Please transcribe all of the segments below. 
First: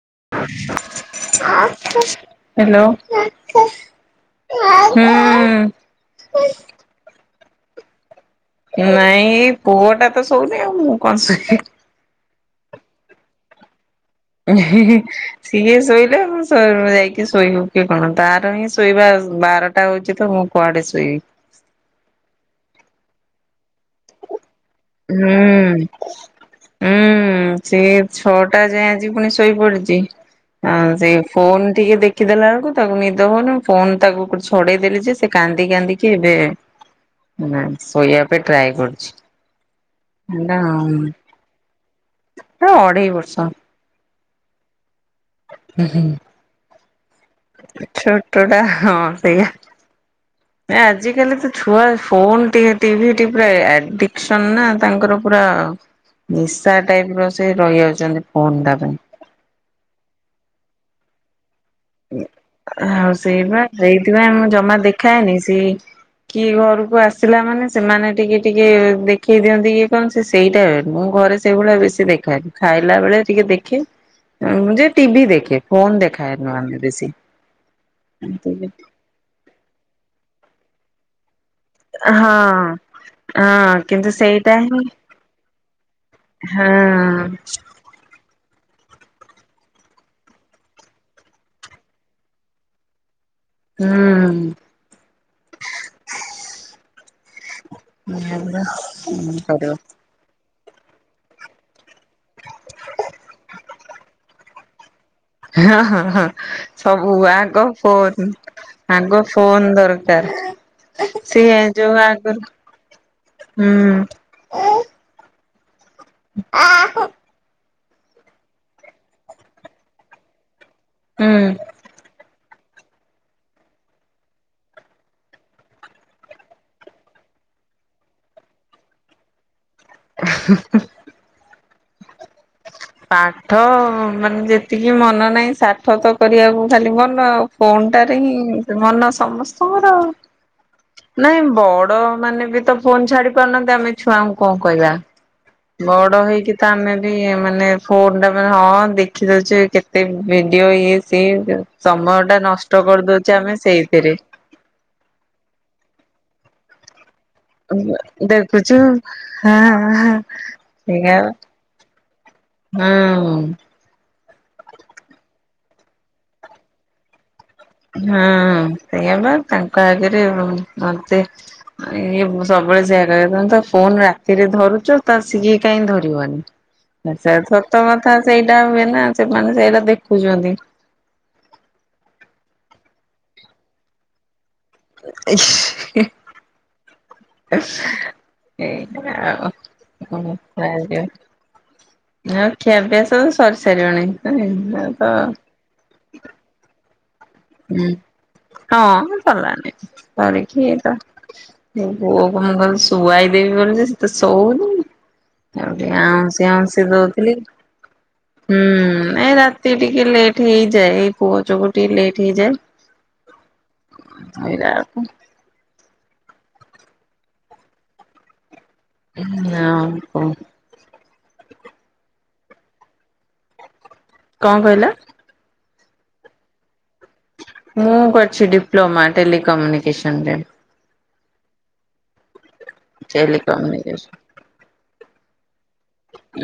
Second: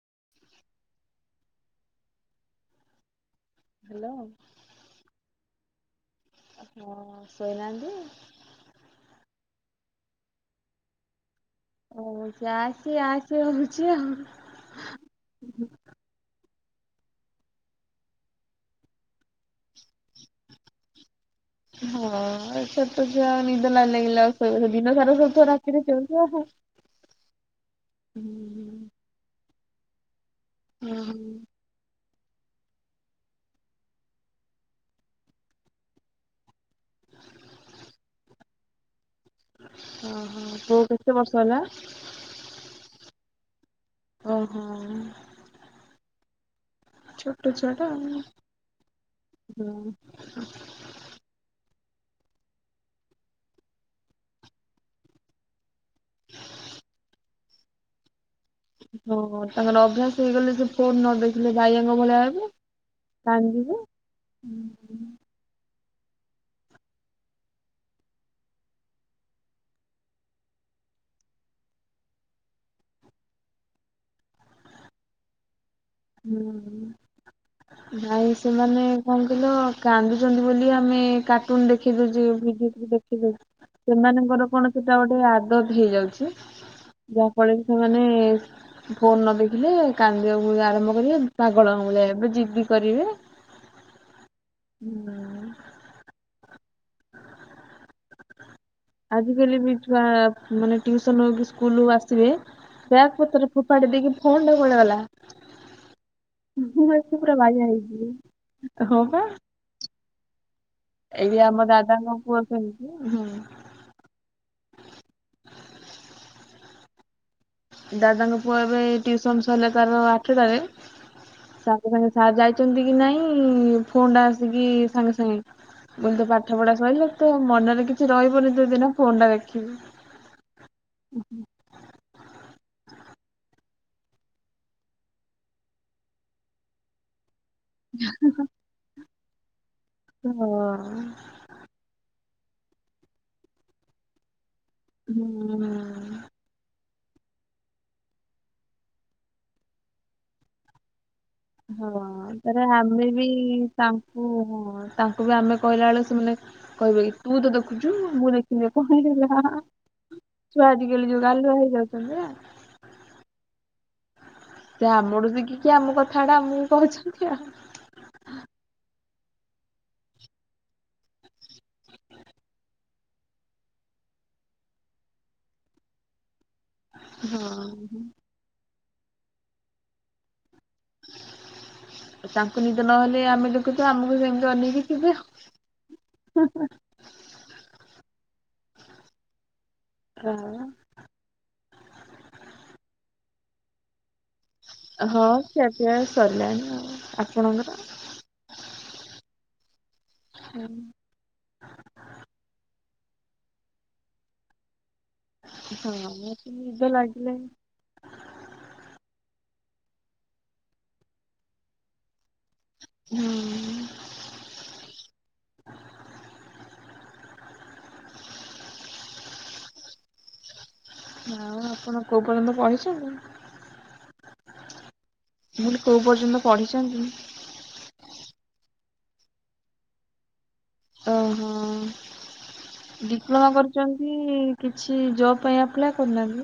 Hello hello ହୁଁ। ହଁ ଶୋଇନାହାନ୍ତି ନାଇଁ ଏ ପୁଅ ଟା ତ ଶୋଉନି ଆଉ ମୁଁ କଣ ଶୋଇବି ହଉଛି ଆସି ଆସି ହଉଛି ଆଉ [unintelligible] ହେ ହେଁ ସିଏ ଶୋଇଲେ ତୋ ରୁମ ରେ ଯାଇକି ଶୋଇବୁ କି କଣ ତାର ହିଁ ଶୋଇବା ବାରଟା ହଉଛି ତ ମୁଁ କୁଆଡେ ଶୋଇବି ହଁ ଏଥର ଛୋଟ ଛୁଆ ନିଦ ନ ଲାଗିଲେ ଶୋଇବ ଦିନ ସାରା ଶୋଉଥିବ ରାତିରେ ହୁଁ ଚେଉଁଥିବ ଆଉ। ହୁଁ ସେ ହୁଁ ଛଅଟା ଯାଏ ଆଜି ପୁଣି ଶୋଇ ପଡିଛି ସେ ହୁଁ ଫୋନ ଟିକେ ଦେଖ ଦେଖିଦେଲା ବେଳକୁ ତାକୁ ନିଦ ହଉନି ମୁଁ ଫୋନ ତାକୁ ଛଡେଇଦେଲି ଯେ ସେ କାନ୍ଦି କାନ୍ଦି ଏବେ ନାଇ ଶୋଇବା ପାଇଁ ଟ୍ରାଏ କରୁଛି। ଓହୋ ହେରା ପୁଅ କେତେ ବର୍ଷ ହେଲା? ଅଢେଇ ବର୍ଷ ଓ ହୋ ହୁଁ ଛୁଆ ହୁଁ ଟା ଆଉ। ଛୋଟଟା ସେଇଆ ହଁ ଆଜିିକାଲି ତ ଛୁଆ ଫୋନ ଟି ଟିଭି ଟି ପୁରା ଆଡିକସନ ନା ତାଙ୍କର ପୁରା ନିଶା ଟାଇପ ର ସେ ରହିଯାଉଛନ୍ତି ଫୋନ ଟା ପାଇଁ। ହଁ ତାଙ୍କର ଅଭ୍ୟାସ ହେଇଗଲେ ସେ ଫୋନ ନ ଦେଖିଲେ ବାଇଆଙ୍କ ଭଳିଆ ହେବେ ଆଉ ସେଇ ବା କାନ୍ଦିବେ। ସେଇଥିପାଇଁ ମୁଁ ଜମା ହୁଁ। ଦେଖାଏନି ସେ କିଏ ଘରକୁ ଆସିଲା ମାନେ ସେମାନେ ଟିକେ ଟିକେ ଦେଖେଇ ଦିଅନ୍ତି କି କଣ ସେ ସେଇଟା ମୁଁ ଘରେ ସେଇଭଳିଆ ବେଶୀ ଦେଖାଏ ନି ଖାଇଲା ବେଳେ ଟିକେ ଦେଖେ ଯେ ଟିଭି ଦେଖେ ଫୋନ ଦେଖେ ହୁଁ ଭାଇ ସେମାନେ କଣ କହିଲ କାନ୍ଦୁଛନ୍ତି ବୋଲି ଆ ଆମେ କାର୍ଟୁନ ଦେଖି ଦଉଛି ହଁ। ଦେଖି ଦଉଛି ହଁ କିନ୍ତୁ ସେମାନଙ୍କର ସେଇଟା କଣ ହିଁ ସେଟା ଗୋଟେ ଆଦତ ହେଇଯାଉଛି। ହଁ। ଯାହା ଫଳରେ କି ସେମାନେ ଫୋନ ନ ଦେଖିଲେ କାନ୍ଦିବାକୁ ଆରମ୍ଭ କରିବେ ପାଗଳ ଭଳିଆ ଯିଦି କରିବେ ହୁଁ ନାଁ ଆ ଆଜି କାଲି ବି ଛୁଆ ମାନେ ଟିୟୁସୁନ୍ ହଉ କି ସ୍କୁଲ ଆସ ଥିବେ ବ୍ୟାଗ ପତରେ ଫୋପାଡି ଦେଇକି ଫୋନ୍ ଟା କୁଆଡେ ଗଲା ହ ହ ହ ମୁଁ ସବୁ ଆସି ପୁରା ଉଆଗ ବାଇଆ ହେଇଯିବି ଫୋନ୍ ହଁ ପା ଆଗ ଫୋନ ଦର କାର। ଏଇ ସେ ଆମ ଯୋଉ ଦାଦାଙ୍କ ପୁଅ ଆଗରୁ ସେମିତି ହୁଁ। ହୁଁ ଆ ଦାଦାଙ୍କ ପୁଅ ଏବେ ଟିୟୁସୁନ୍ ସରିଲା ତାର ଆଠଟାରେ ସାଙ୍ଗେ ସାଙ୍ଗେ ସାର ଯା ଛନ୍ତି କି ନାଇଁ ଫୋନ ଟା ଆସିକି ସାଙ୍ଗେ ସାଙ୍ଗେ ମୁଁ କଇନି ତୋ ପାଠ ପଢା ସଇଲେ ତ ମନରେ କିଛି ରହିବନି ତୋ ଦିନ ଫୋନ ଟା ଦେଖ। [inaudible] [inaudible] ପାଠ ମାନେ ଯେତିକି ମନ ନାହିଁ ସାଠ ତ କରିବାକୁ ଖାଲି ମନ ଆଉ। ଫୋନ୍ଟାରେ ହିଁ ମନ ସମସ୍ତଙ୍କର ଆଉ, ହଁ। ନାଇଁ ବଡ ମାନେ ତ ଫୋନ୍ ଛାଡି ପାରୁନାଆନ୍ତି ଆମେ ଛୁଆଙ୍କୁ କଣ କହିବା ହୁଁ। ବଡ ହେଇକି ତ ଆମେ ଇଏ ମାନେ ଫୋନ ଟା ମାନେ ହଁ ଦେଖି ଦଉଛେ କେତେ ଭିଡିଓ ଇଏ ସିଏ ହଁ ସମୟ ଟା ତାହେନେ ନଷ୍ଟ ଆମେ ବି କରିଦଉଛେ ଆମେ ସେଇଥିରେ। ତାଙ୍କୁ, ତାଙ୍କୁ ବି ଆମେ କହିଲା ବେଳକୁ କହିବ କିି? ତୁ ତ ଦେଖୁଚୁ ମୁଁ ଦେଖିନେ ଦେଖୁଛୁ କଁ ହେଇଗଲା ହା ହଁ ହା ହଁ ଛୁଆ ଆଜିକାଲି ସେଇଆ ଯୋଉ ଗାଲୁଆ ହେଇଯାଉଛନ୍ତି ନା। ହୁଁ। ସେ ଆମଠୁ ଦେଖିକି ଆମ କଥାଟା ଆମକୁ କହୁଛନ୍ତି ଆଉ। ହୁଁ ସେୟା ବା ତାଙ୍କ ଆଗରେ ମ୍ ମତେ ଇ ସ ସବୁବେଳେ ସେୟା କହିବେ ତମେ ତ ଫୋନ ରାତିରେ ଧରୁଛ ତ ସୀଏ କାଇହିଁ ଧରିବନି। ସେ ହଁ। ସତ କଥା ସେଇଟା ହୁଏ ନା ସେମାନେ ସେଇଟା ଦେଖୁଛନ୍ତି। ତାଙ୍କୁ ନିଦ ନହେଲେ ଆମେ ଦେଖୁଛୁ ଆମକୁ ସେମିତି ଅନେଇକି ଥିବେ ହିଁ ହିଁ। ଏଇ ଆ [unintelligible] ଆଉ ଖିଆପିଆ ସବୁ ସରି ସାରିବଣି। ତ ହଁ ଖୀଆପିଆ ସରିଲାଣି ଆ। ହୁଁ ହଁ ସରିଲାଣି। [unintelligible] ମୋ ପୁଅକୁ ମୁଁ ଭାବିଲି ଶୁଆୟୀ ଦେବି ବୋଲି ଯେ ସିଏ ତ ଶୋଉନି। ଆ ହଁ ମତେ ଆଉଁସି ଆଉଁସି ନିଦ ଦଉଥିଲି, ଲାଗିଲାଣି। ହୁଁ ଏ ରାତି ଏତେ ଟିକେ ଲେଟ୍ ହେଇଯାଏ ଏଇ ପୁଅ ଯୋଗୁ ଟିକେ ଲେଟ୍ ଠିଜା ହୁଁ ସରିଲା ବେଳକୁ। [unintelligible] ହଁ ଆପଣ କୋଉ ପର୍ଯ୍ୟନ୍ତ ପଢିଛନ୍ତି? କଣ କହିଲା? ମୁଁ କହିଲି କୋଉ ପର୍ଯ୍ୟନ୍ତ ପଢିଛନ୍ତି? ମୁଁ କରିଛି ଡିପ୍ଲୋମା ଟେଲିିକମ୍ୟୁନିକେସନ ରେ। ଓହୋ ଡିପ୍ଲୋମା ଟେଲିକମ୍ୟୁନିକେସନ କରୁଛନ୍ତି କିଛି ଜବ୍ ପାଇଁ ଆ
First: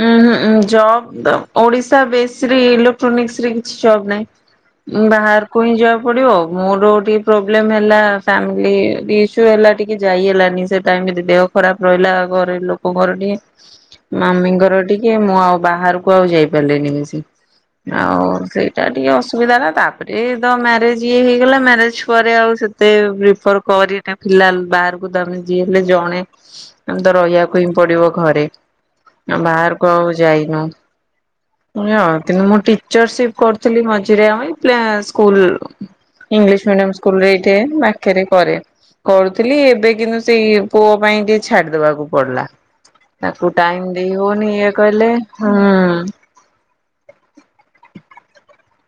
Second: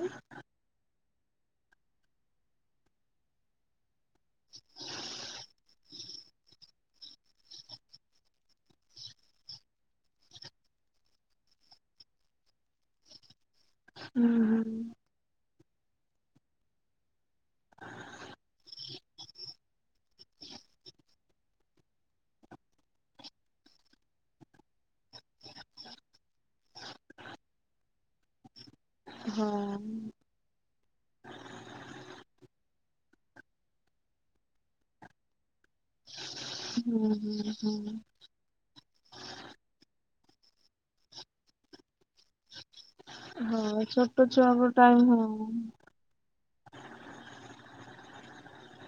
ଉଁ ହଁ ଉଁ ଜବ୍ ଓଡିଶା ବସରେ ଇଲେକ୍ଟ୍ରୋନିକ୍ସରେ କିଛି ଜବ୍ ନାହିଁ। ବାହାରକୁ ହିଁ ଯିବା ପଡିବ ମୋର ଟିକେ ପ୍ରୋମ୍ୱଲେମ୍ ହେଲା ଫାମିଲି ଇସୁ ହେଲା ଟିକେ ଯାଇ ହେଲାନି ସେ ଟାଇମ୍ ରେ ଦେହ ଖରାପ ରହିଲା ଘର ଲୋକଙ୍କର ଟିକେ ହୁଁ ମାମି ହୁଁ। ଘର ଟିକେ ମୁଁ ଆଉ ବାହାରକୁ ଆଉ ଯାଇ ପାରିଲିିନି ବେସି। ଆଉ ସେଇଟା ଟିକେ ଅସୁବିଧା ହେଲା ତାପରେ ତ ମ୍ୟାରେଜ ଇଏ ହେଇଗଲା ମ୍ୟାରେଜ ପରେ ଆଉ ସେତେ ପିଫର କରି ନଥିଲା ବାହାରକୁ ଦ ଯିଏ ହେଲେ ଜଣେ ଦ ରହିବାକୁ ପଡିବ ଘରେ ହ [unintelligible] ବାହାର କୁ ଆଉ ଯାଇନୁ। ଅ ମୁଁ ଟିଚରସିପ କରିଥିଲି ମଝିରେ ଅ ପ୍ଲେ ସ୍କୁଲ। ଇଂଲିଶ ମିଡିୟମ ହୁଁ ସ୍କୁଲ ରେ ହୁଁ ଏଠେ ହୁଁ ପାଖରେ କରେ। କରୁଥିଲି ଏବେ କିନ୍ତୁ ସେଇ ପୁଅ ପାଇଁ ଟିକେ ଛାଡିଦବାକୁ ପଡିଲା। ତାକୁ ହଁ ଟାଇମ ଦେଇ ଛୋଟ ହଉନି ଛୁଆଙ୍କ ଇଏ ଟାଇମ୍ କହିଲେ ହଁ। ହୁଁ।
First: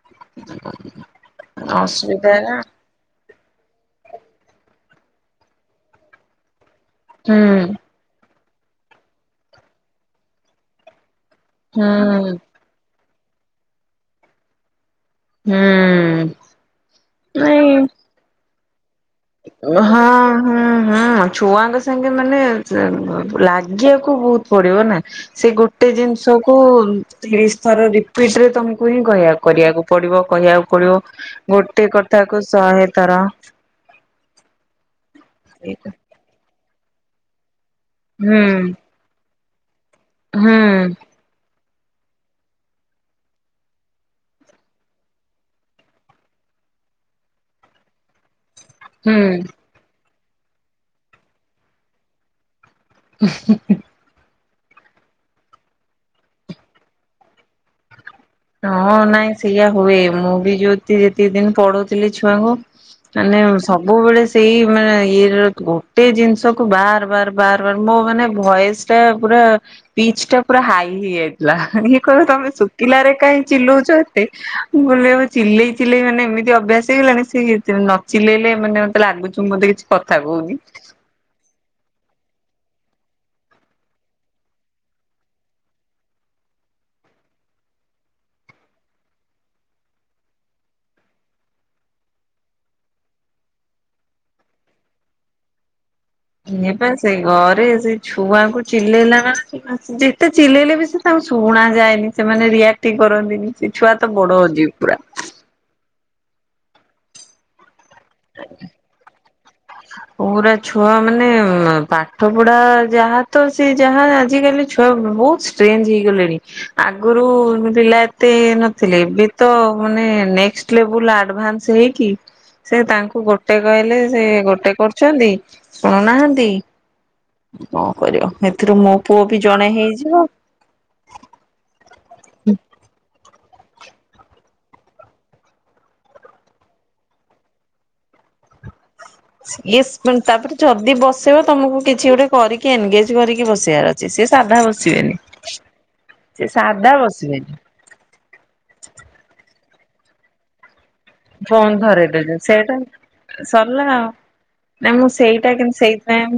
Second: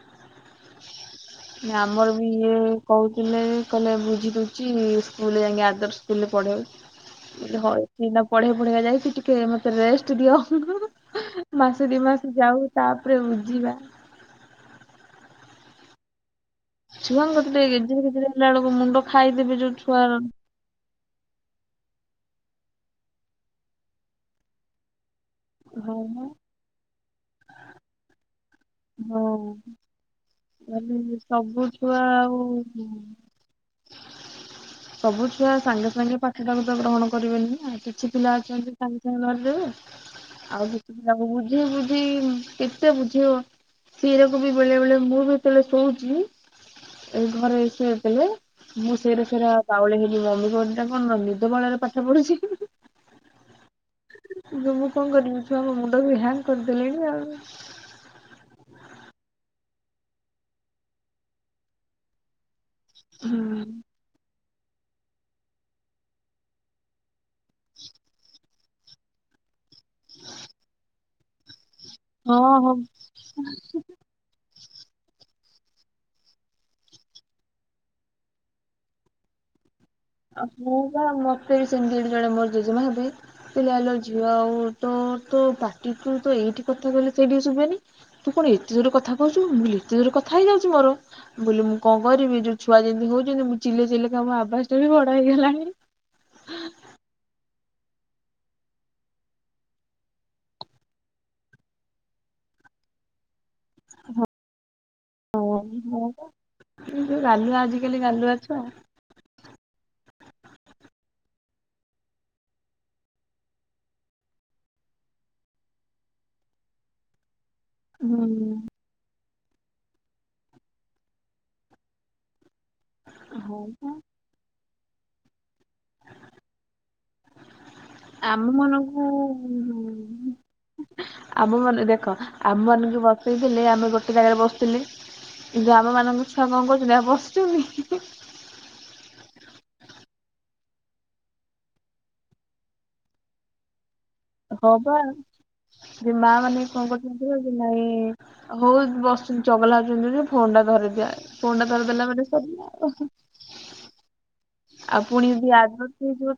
ହ [unintelligible] ଆମର ବି ଇଏ କହୁଛି କହିଲେ କଲେ ବୁଝି ଦଉଛି ସ୍କୁଲ ଯାଇ ଆଦର୍ ସ୍କୁଲ ରେ ପଢେଇ। ହୁଁ ହଇ ଏଇନା ପଢେଇ ପଢେଇକା ଯାଇଛିି ଟିକେ ମତେ ରେଷ୍ଟ ଦିଅ ହିଁ ହିଁ। ହିଁ ମାସ ହୁଁ ଦି ମାସ ଯାଉ ତାପରେ ବୁଝିବା। ହୁଁ-ଉ-ଉ-ଉ। ଚୁଆଙ୍ଗ ଗତେ ଗଜି ଗଜ୍ର ଏଳ ମୁଣ୍ଡ ଖାଇଦେବେ ଯୋଉ ଛୁଆର। ହଁ ହଁ ହଁ। ଛୁଆଙ୍କ ସାଙ୍ଗେ ମାନେ ଲାଗିବାକୁ ବହୁତ ପଡିବ ନା ସେ ଗୋଟେ ହଁ ବା ଜିନିଷ କୁ ତିରିଶ ଥର ରିପିଟ ରେ ତ କ ହିଁ ହଁ କହିବାକୁ କରିବାକୁ ପଡିବ କହିବାକୁ ପଡିବ ମାନେ ସବୁ ଗୋଟେ ଛୁଆ କଥା ଆଉ କୁ ଶହେଥର ସବୁ ଛୁଆ ସାଙ୍ଗେ ସାଙ୍ଗେ ପାଠଟାକୁ ତ ଗ୍ରହଣ କରିବେନି ଆଉ କିଛି ପିଲା ହୁଁ ଅଛନ୍ତି ସାଙ୍ଗେ ସାଙ୍ଗେ ଧରି ଦେବେ। ହୁଁ ଆଉ କେତେ ପିଲାକୁ ବୁଝେଇ ବୁଝେଇ କେତେ ବୁଝେଇବ? ସିରାକୁ ବି ବେଳେ ବେଳେ ମୁଁ ଯେତଳେ ଶୋଉଛି ଏ ଘରେ [unintelligible] ମୁଁ ସେଇରା ହୁଁ ସେଇରା ବାଉଳି ହେଇକି ମମି କୁହନ୍ତି କଣ ନିଦବାଉଳାରେ ପାଠ ପଢୁଛି। [unintelligible] ମୁଁ କଣ କରିବି ଛୁଆ ମୋ ମୁଣ୍ଡବି ହ୍ୟାଙ୍ଗ କରିଦେଲିଣି ଆଉ ହଁ ନାଇଁ ସେଇଆ ହୁଏ ମୁଁ ବି ଯୋଉ ଯେତିକି ଦିନ ପଢ଼ଉଥିଲି ଛୁଆଙ୍କୁ ମାନେ ସବୁବେଳେ ସେ ସେଇ ମାନେ ଇଏର ଗୋଟେ ଜିନିଷକୁ ବାର ବାର ବାର ମୋ ମାନେ ଭଏସ ଟା ପୁରା ପିଚ ଟା ପୁରା ହାଇ ହେଇଯାଇଥିଲା ଇ କହିବେ ହଁ ତମେ ହଁ ଶୁଖିଲାରେ ଚିଲଉଚ ଏତେ। ମୁଁ କହିଲି ଆ ଚିଲେଇ ଚିଲେଇ ମାନେ ଏମିତି ଅଭ୍ୟାସ ହେଇଗଲାଣି ସେ ନ ଚିଲେଇଲେ ମାନେ ମତେ ଲାଗୁଛି ମତେ କିଛି କଥା ଆ କହୁନି। ମୁଁ ମତେ ବି ସେ ଜଣେ ମୋର ଜେଜେମା ହେବେ କହିଲେ ଆଲୋ ଝିଅ ତୋ ତୋ ପାଟିଚୁଏଇଠି କଥା କହିଲେ ଶୁ ସେ ଟିଭସୁନଏନ ହୁଏନି ତୁ କଣ ଏତେ ଜୋର କଥା କହୁଛି ମୁକହିଲି ଏତେ ଜୋର କଥା ହେଉ ଯାଉଛି ମୋର। ମୁଁ କଣ କରିବି ଯୋଉ ଛୁଆ ଯେମିତି ହଉଛନ୍ତି ମୁଁ ଚିଲେଇ ଚିଲେଇ ମୋ ଆବାସ ଟା ବି ବଡ ହେଇଗଲାଣି। ଏଇ ପା ସେଇ ରେ ସେ ଛୁଆଙ୍କୁ ଚିଲେଇଲା ମାନେ ଯେତେ ଚିଲେଇଲେ ବି ସେ ତାଙ୍କୁ ଶୁଣା ଯାଏନି ସେମାନେ କ୍ରେୟାର ଟିକେ କରନ୍ତିନି ସେ ଛୁଆ ତ ବଡ ଅଛି ପୁରା। ହଁ ବା ଗାଲୁଆ ଆଜିକାଲି ଗାଲୁଆଛୁଆ। ପ ପୁରା ଛୁଆ ମାନେ ପାଠ ପଢା ଯାହା ତ ସେ ଯାହା ଆଜିିକାଲି ଛୁଆ ବହୁତ ଷ୍ଟ୍ରେଞ୍ଜ ହେଇଗଲେଣି ଆଗରୁ ପିଲା ଏତେ ହୁଁ ନଥିଲେ ଏବେ ତ ମାନେ ନେକ୍ସ ଲେବୁଲ ଆଡଭାନ୍ସ ହେଇକି ସେ ତାଙ୍କୁ ଗୋଟେ ହଁ ବା କହିଲେ ସେ ଗୋଟେ କରୁଛନ୍ତି ଶୁଣୁନାହାନ୍ତି। କଣ କରିବ ଆମ ଏଥିରୁ ମୋ ମାନଙ୍କୁ ପୁଅ ବି ଜଣେ ହେଇଯିବ। ଆମ ମାନେ ଦେଖ ଆମ ମାନଙ୍କୁ ବସେଇଥିଲେ ଆମେ ଗୋଟେ ଜାଗାରେ ବସିଥିଲେ। ଗ୍ରାମ ମାନଙ୍କ ଛୁଆ କଣ କରୁଛନ୍ତି ଆମେ ବସିଛନ୍ତି। ଏ ତାପରେ ଯଦି ବସେଇିବ ତମକୁ କିଛି ଗୋଟେ କରିକି ଏନଗେଜ କରିକି ବସେଇବାର ଅଛି। ସେ ସାଧା ବସିବେନି। ସେ ମା ମାନେ କଣ କରି [unintelligible] ଚଗଲା ହଉଛନ୍ତି ଫୋନ ଟା ଧରେ ଫୋନ୍ ଧରଇ ଦେଲୁ ସେତ ସରିଲା ଆଉ ଯେ ସେଇଟା ସଲ ଆଉ ପୁଣି ଯଦି ଆଦତ ହେଇଯିବ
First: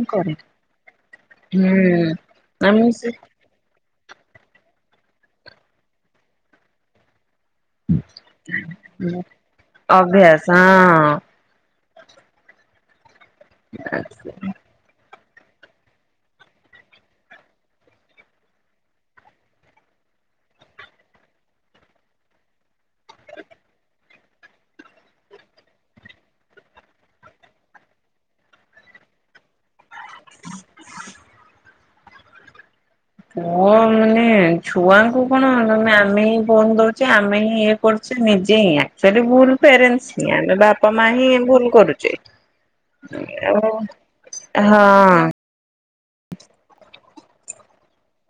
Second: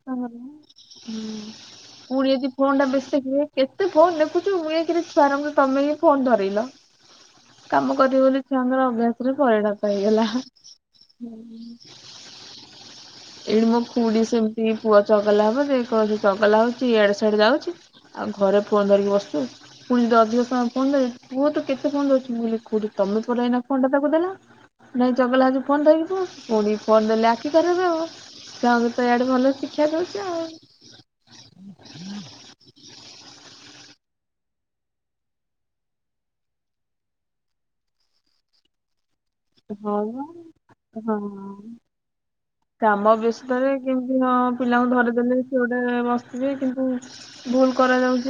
ହୁଁ ନା ମୁଁ ସେ [unintelligible] କେତେ ଫୋନ ଦେଖୁଛୁ ଏକରେ ଛୁଆରଙ୍କୁ ତମେ ହିଁ ଫୋନ ଥରେଇଲ। କାମ କରିବି ବୋଲି ଛୁଆଙ୍କର ଅଭ୍ୟାସରେ ପରିଣତ ହେଇଗଲା। ଅଭ୍ୟାସ [inaudible] ଏଠି ମୋ ଖୁଡି ହଁ ସେମିତି ପୁଅ ଚଗଲା ହଉଛି କହୁଛି ଚଗଲା ହଉଛି ଏଡେ ସିଆଡେ ଯାଉଛି। ଆଉ ଘରେ ଫୋନ ଧରିକି ବସୁଛୁ ପୁଣି ଦଧୂଆପାଫେନରେ ପୁହ ତ କେତେ ଫେନ ଅରୁଛି ମୁଁ କହିଲି ଖୁଡି ମଇ ଫୋନ ଟା ତାକୁ ଦେଲା ନାଇଁ ଚଗଲା ହେଲେ ଫୋନ ଟା ଧରିବ ପୁଣି ଫୋନ୍‌ ନେଲେ ଆତ୍ମ କରିବି ଆଉ ଛୁଆଙ୍କୁ ତ ଆଡ଼େ ଭଲ ଶିକ୍ଷା ଦେଉଛି [inaudible] ହୁଁ [unintelligible] ପୁଅ ମାନେ ଛୁଆଙ୍କୁ କଣ ମାନେ ଆମେ ହିଁ ଫୋନ ଦଉଛେ ଆମେ ହିଁ ଇଏ କରୁଛେ ନିଜେ ହିଁ ଆକ୍ଟୁଲି ଫେର ଭୁଲ ହଁ ବା ପ୍ୟାରେଣ୍ଟ ହ ଆମେ ବାପା ମା ହଁ। ହିଁ ଭୁଲ କରୁଛେ। କାମ ବ୍ୟସ୍ତରେ ଆଉ କେମିତି ହଁ ପିଲାଙ୍କୁ ହଁ ଧରିଦେଲେ ସେ ଗୋଟେ ବସିଥିବେ କିନ୍ତୁ ଭୁଲ କରାଯାଉ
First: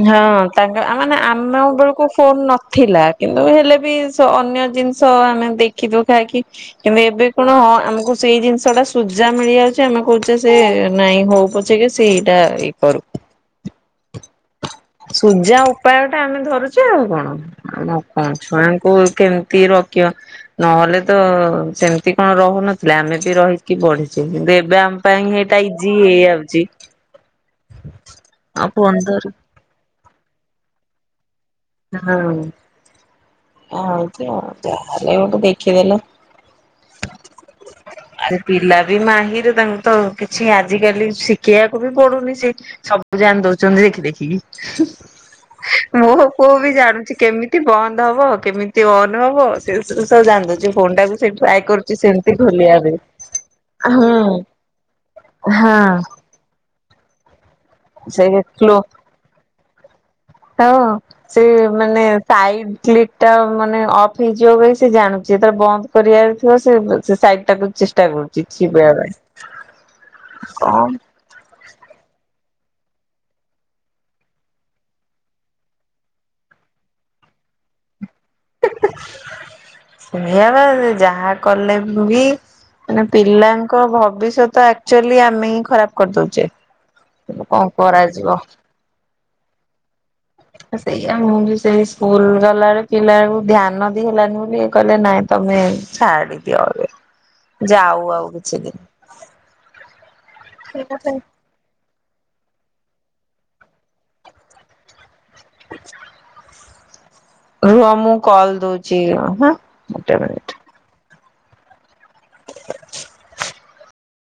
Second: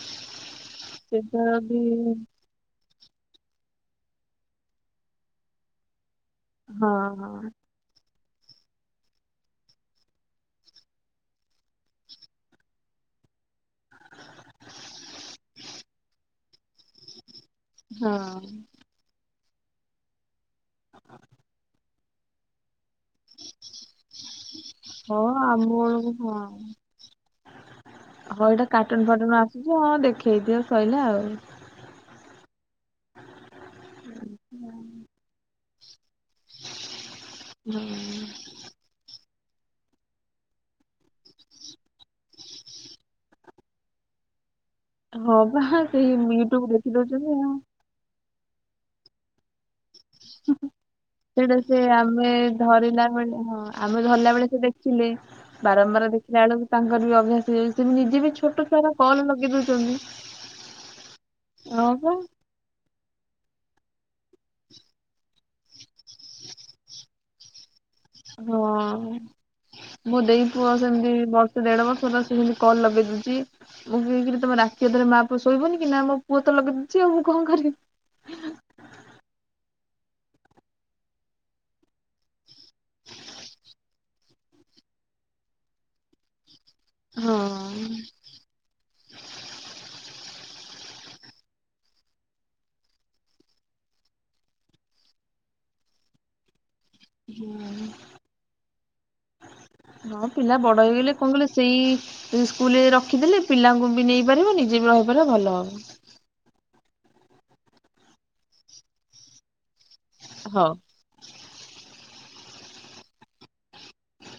ଇଁ ହଁ ତାଙ୍କ ଆ ମାନେ ସେଟା ଆମ ବି ବେଳକୁ ଫୋନ ନଥିଲା କିନ୍ତୁ ହେଲେ ବି ସ ଅନ୍ୟ ଜିନିଷ ଆମେ ଦେଖି ଦଉ ଖାଇକି କିନ୍ତୁ ଏବେ କଣ ହଁ ଆମୁକୁ ସେଇ ଜିନିଷ ଟା ସୁଜା ମିଳିଯାଉଛି ଆମେ କହୁଛେ ସେ ନାଇଁ ହଉ ପଛେକେ ସିଏ ଏଇଟା ଇ କରୁ। [inaudible] ସୁଜା ଉପାୟ ଟା ଆମେ ଧରୁଛେ ଆଉ କଣ। ଆଉ କଣ ହଁ। ଛୁଆଙ୍କୁ କେମ କିଏ ରଖିବ ନହେଲେ ତ ସେମିତି କଣ ରହୁନ ଲେ ଆମେ ବି ରହିକି ବଢିଛେ କିନ୍ତୁ ଏବେ ଆମ ହଁ ପାଇଁ ସେଇଟା ଆମ ଇଜି ବେଳକୁ ହଁ ହେଇଯାଉଛି। ହଁ ଏଇଟା ଆଉ ଫୋନ କାର୍ଟୁନ ଧରି ଫାଟୁନ ଆସୁଛି ହଁ ଦେଖେଇ ଦିଅ ସଇଲା ଆଉ। ହଁ ଆଉଚି ଆ ହଉଚି ଆଉ ଯାହା ହେଲେ ଗୋଟେ ଦେଖିଦଲ। ଆରେ ପିଲା ବି ମାହିର୍। ତାଙ୍କୁ ତ କିଛି ଆଜିକାଲି ଶିଖେଇଆକୁ ବି ପଡୁନି ସେ ସବୁ ଜାଣି ଦଉଚନ୍ତି ଦେଖି ଦେଖିକି। ହଁ ବା ସେଇ ମି ମୁଁ ବି ଜାଣୁଛି କେମିତି ବନ୍ଦ ହବ କେମିତି ଅନ୍ ହବ ସେ ସେ ସବୁ ଜାଣିଦଉଚି ଫୋନ ଟା ବି ସେ ସେଇଟା ଟ୍ରାଏ କରୁଚି ଆମେ ସେମତି ଖୋଲିବା ପାଇଁ ଧରିଲା ଆ ହଁ। ତୁଲେ ବାରମ୍ବାର ଦେଖିଲା ବେଳକୁ ତାଙ୍କର ବି ଅଭ୍ୟାସ। [unintelligible] ସେ ନିଜେ ବି ଛୋଟ ଛୁଆଗୁଡା କଲ ବି ଲଗେଇ ଦଉଚନ୍ତି। ହଁ ସେ ମାନେ ସାଇଡ୍ କ୍ଲିକ୍ ଟା ମାନେ ଅଫ୍ ହେଇଯିବ ବୋଲି ସେ ଜାଣୁଚୀ ଯେତେବେଳେ ବନ୍ଦ କରିବାର ଥିବ ସେ ଉ ସେ ସାଇଡ୍ ଟାକୁ ଚେସ୍ ହଁ ମୋ ଦେଇ ପୁଅ କଣ ସେମତି ବର୍ଷେ ଦେଢ ବର୍ଷର ସେ ସେମତି କଲ ଲଗେଇ ଦଉଚି। ମୁଁ କହିଲି ଇରେ ତମେ ରାତି ଅଧରେ ମାଆ ପୁଅ ଶୋଇବନି କି ନା ମୋ ପୁଅ ତ ଲଗେଇ ଦଉଛି ଆଉ ମୁଁ କଣ କରି ହୁଁ। ସେଇଆ ବା ସେ ଯାହା କଲେ ଉଁ ବି ମାନେ ପିଲାଙ୍କ ଭବିଷ୍ୟତ ଆକ୍ଚୋଲି ଆମେ ହିଁ ଖରାପ କରିଦଉଛେ। ହୁଁ କଣ ହଁ। କରାଯିବ। ତ ସେଇଆା ମୁଁ ବି ସେଇ ସ୍କୁଲ ଗଲାବେଳେ ପିଲାକୁ ଧ୍ୟାନ ଦେଇ ହେଲାନି ବୋଲି କହିଲେ ନାଇଁ ତମେ ଛାଡି ଦିଅ ଅ ଯାଉ ଆଉ କିଛି ଦିନି। ହଁ ପିଲା ବଡ ହେଇଗଲେ କଣ କହିଲ ସେଇ ଯଦି ସ୍କୁଲ ରେ ରଖିଦେଲେ ପିଲାଙ୍କୁ ବି ନେଇପାରିବ ନିଜେ ବି ରହିପାରିବ ଭଲ ହବ। ରୁହ ମୁଁ କଲ ଦଉଛି ହଁ ଗୋଟେ ମିନିଟ୍। ହଉ।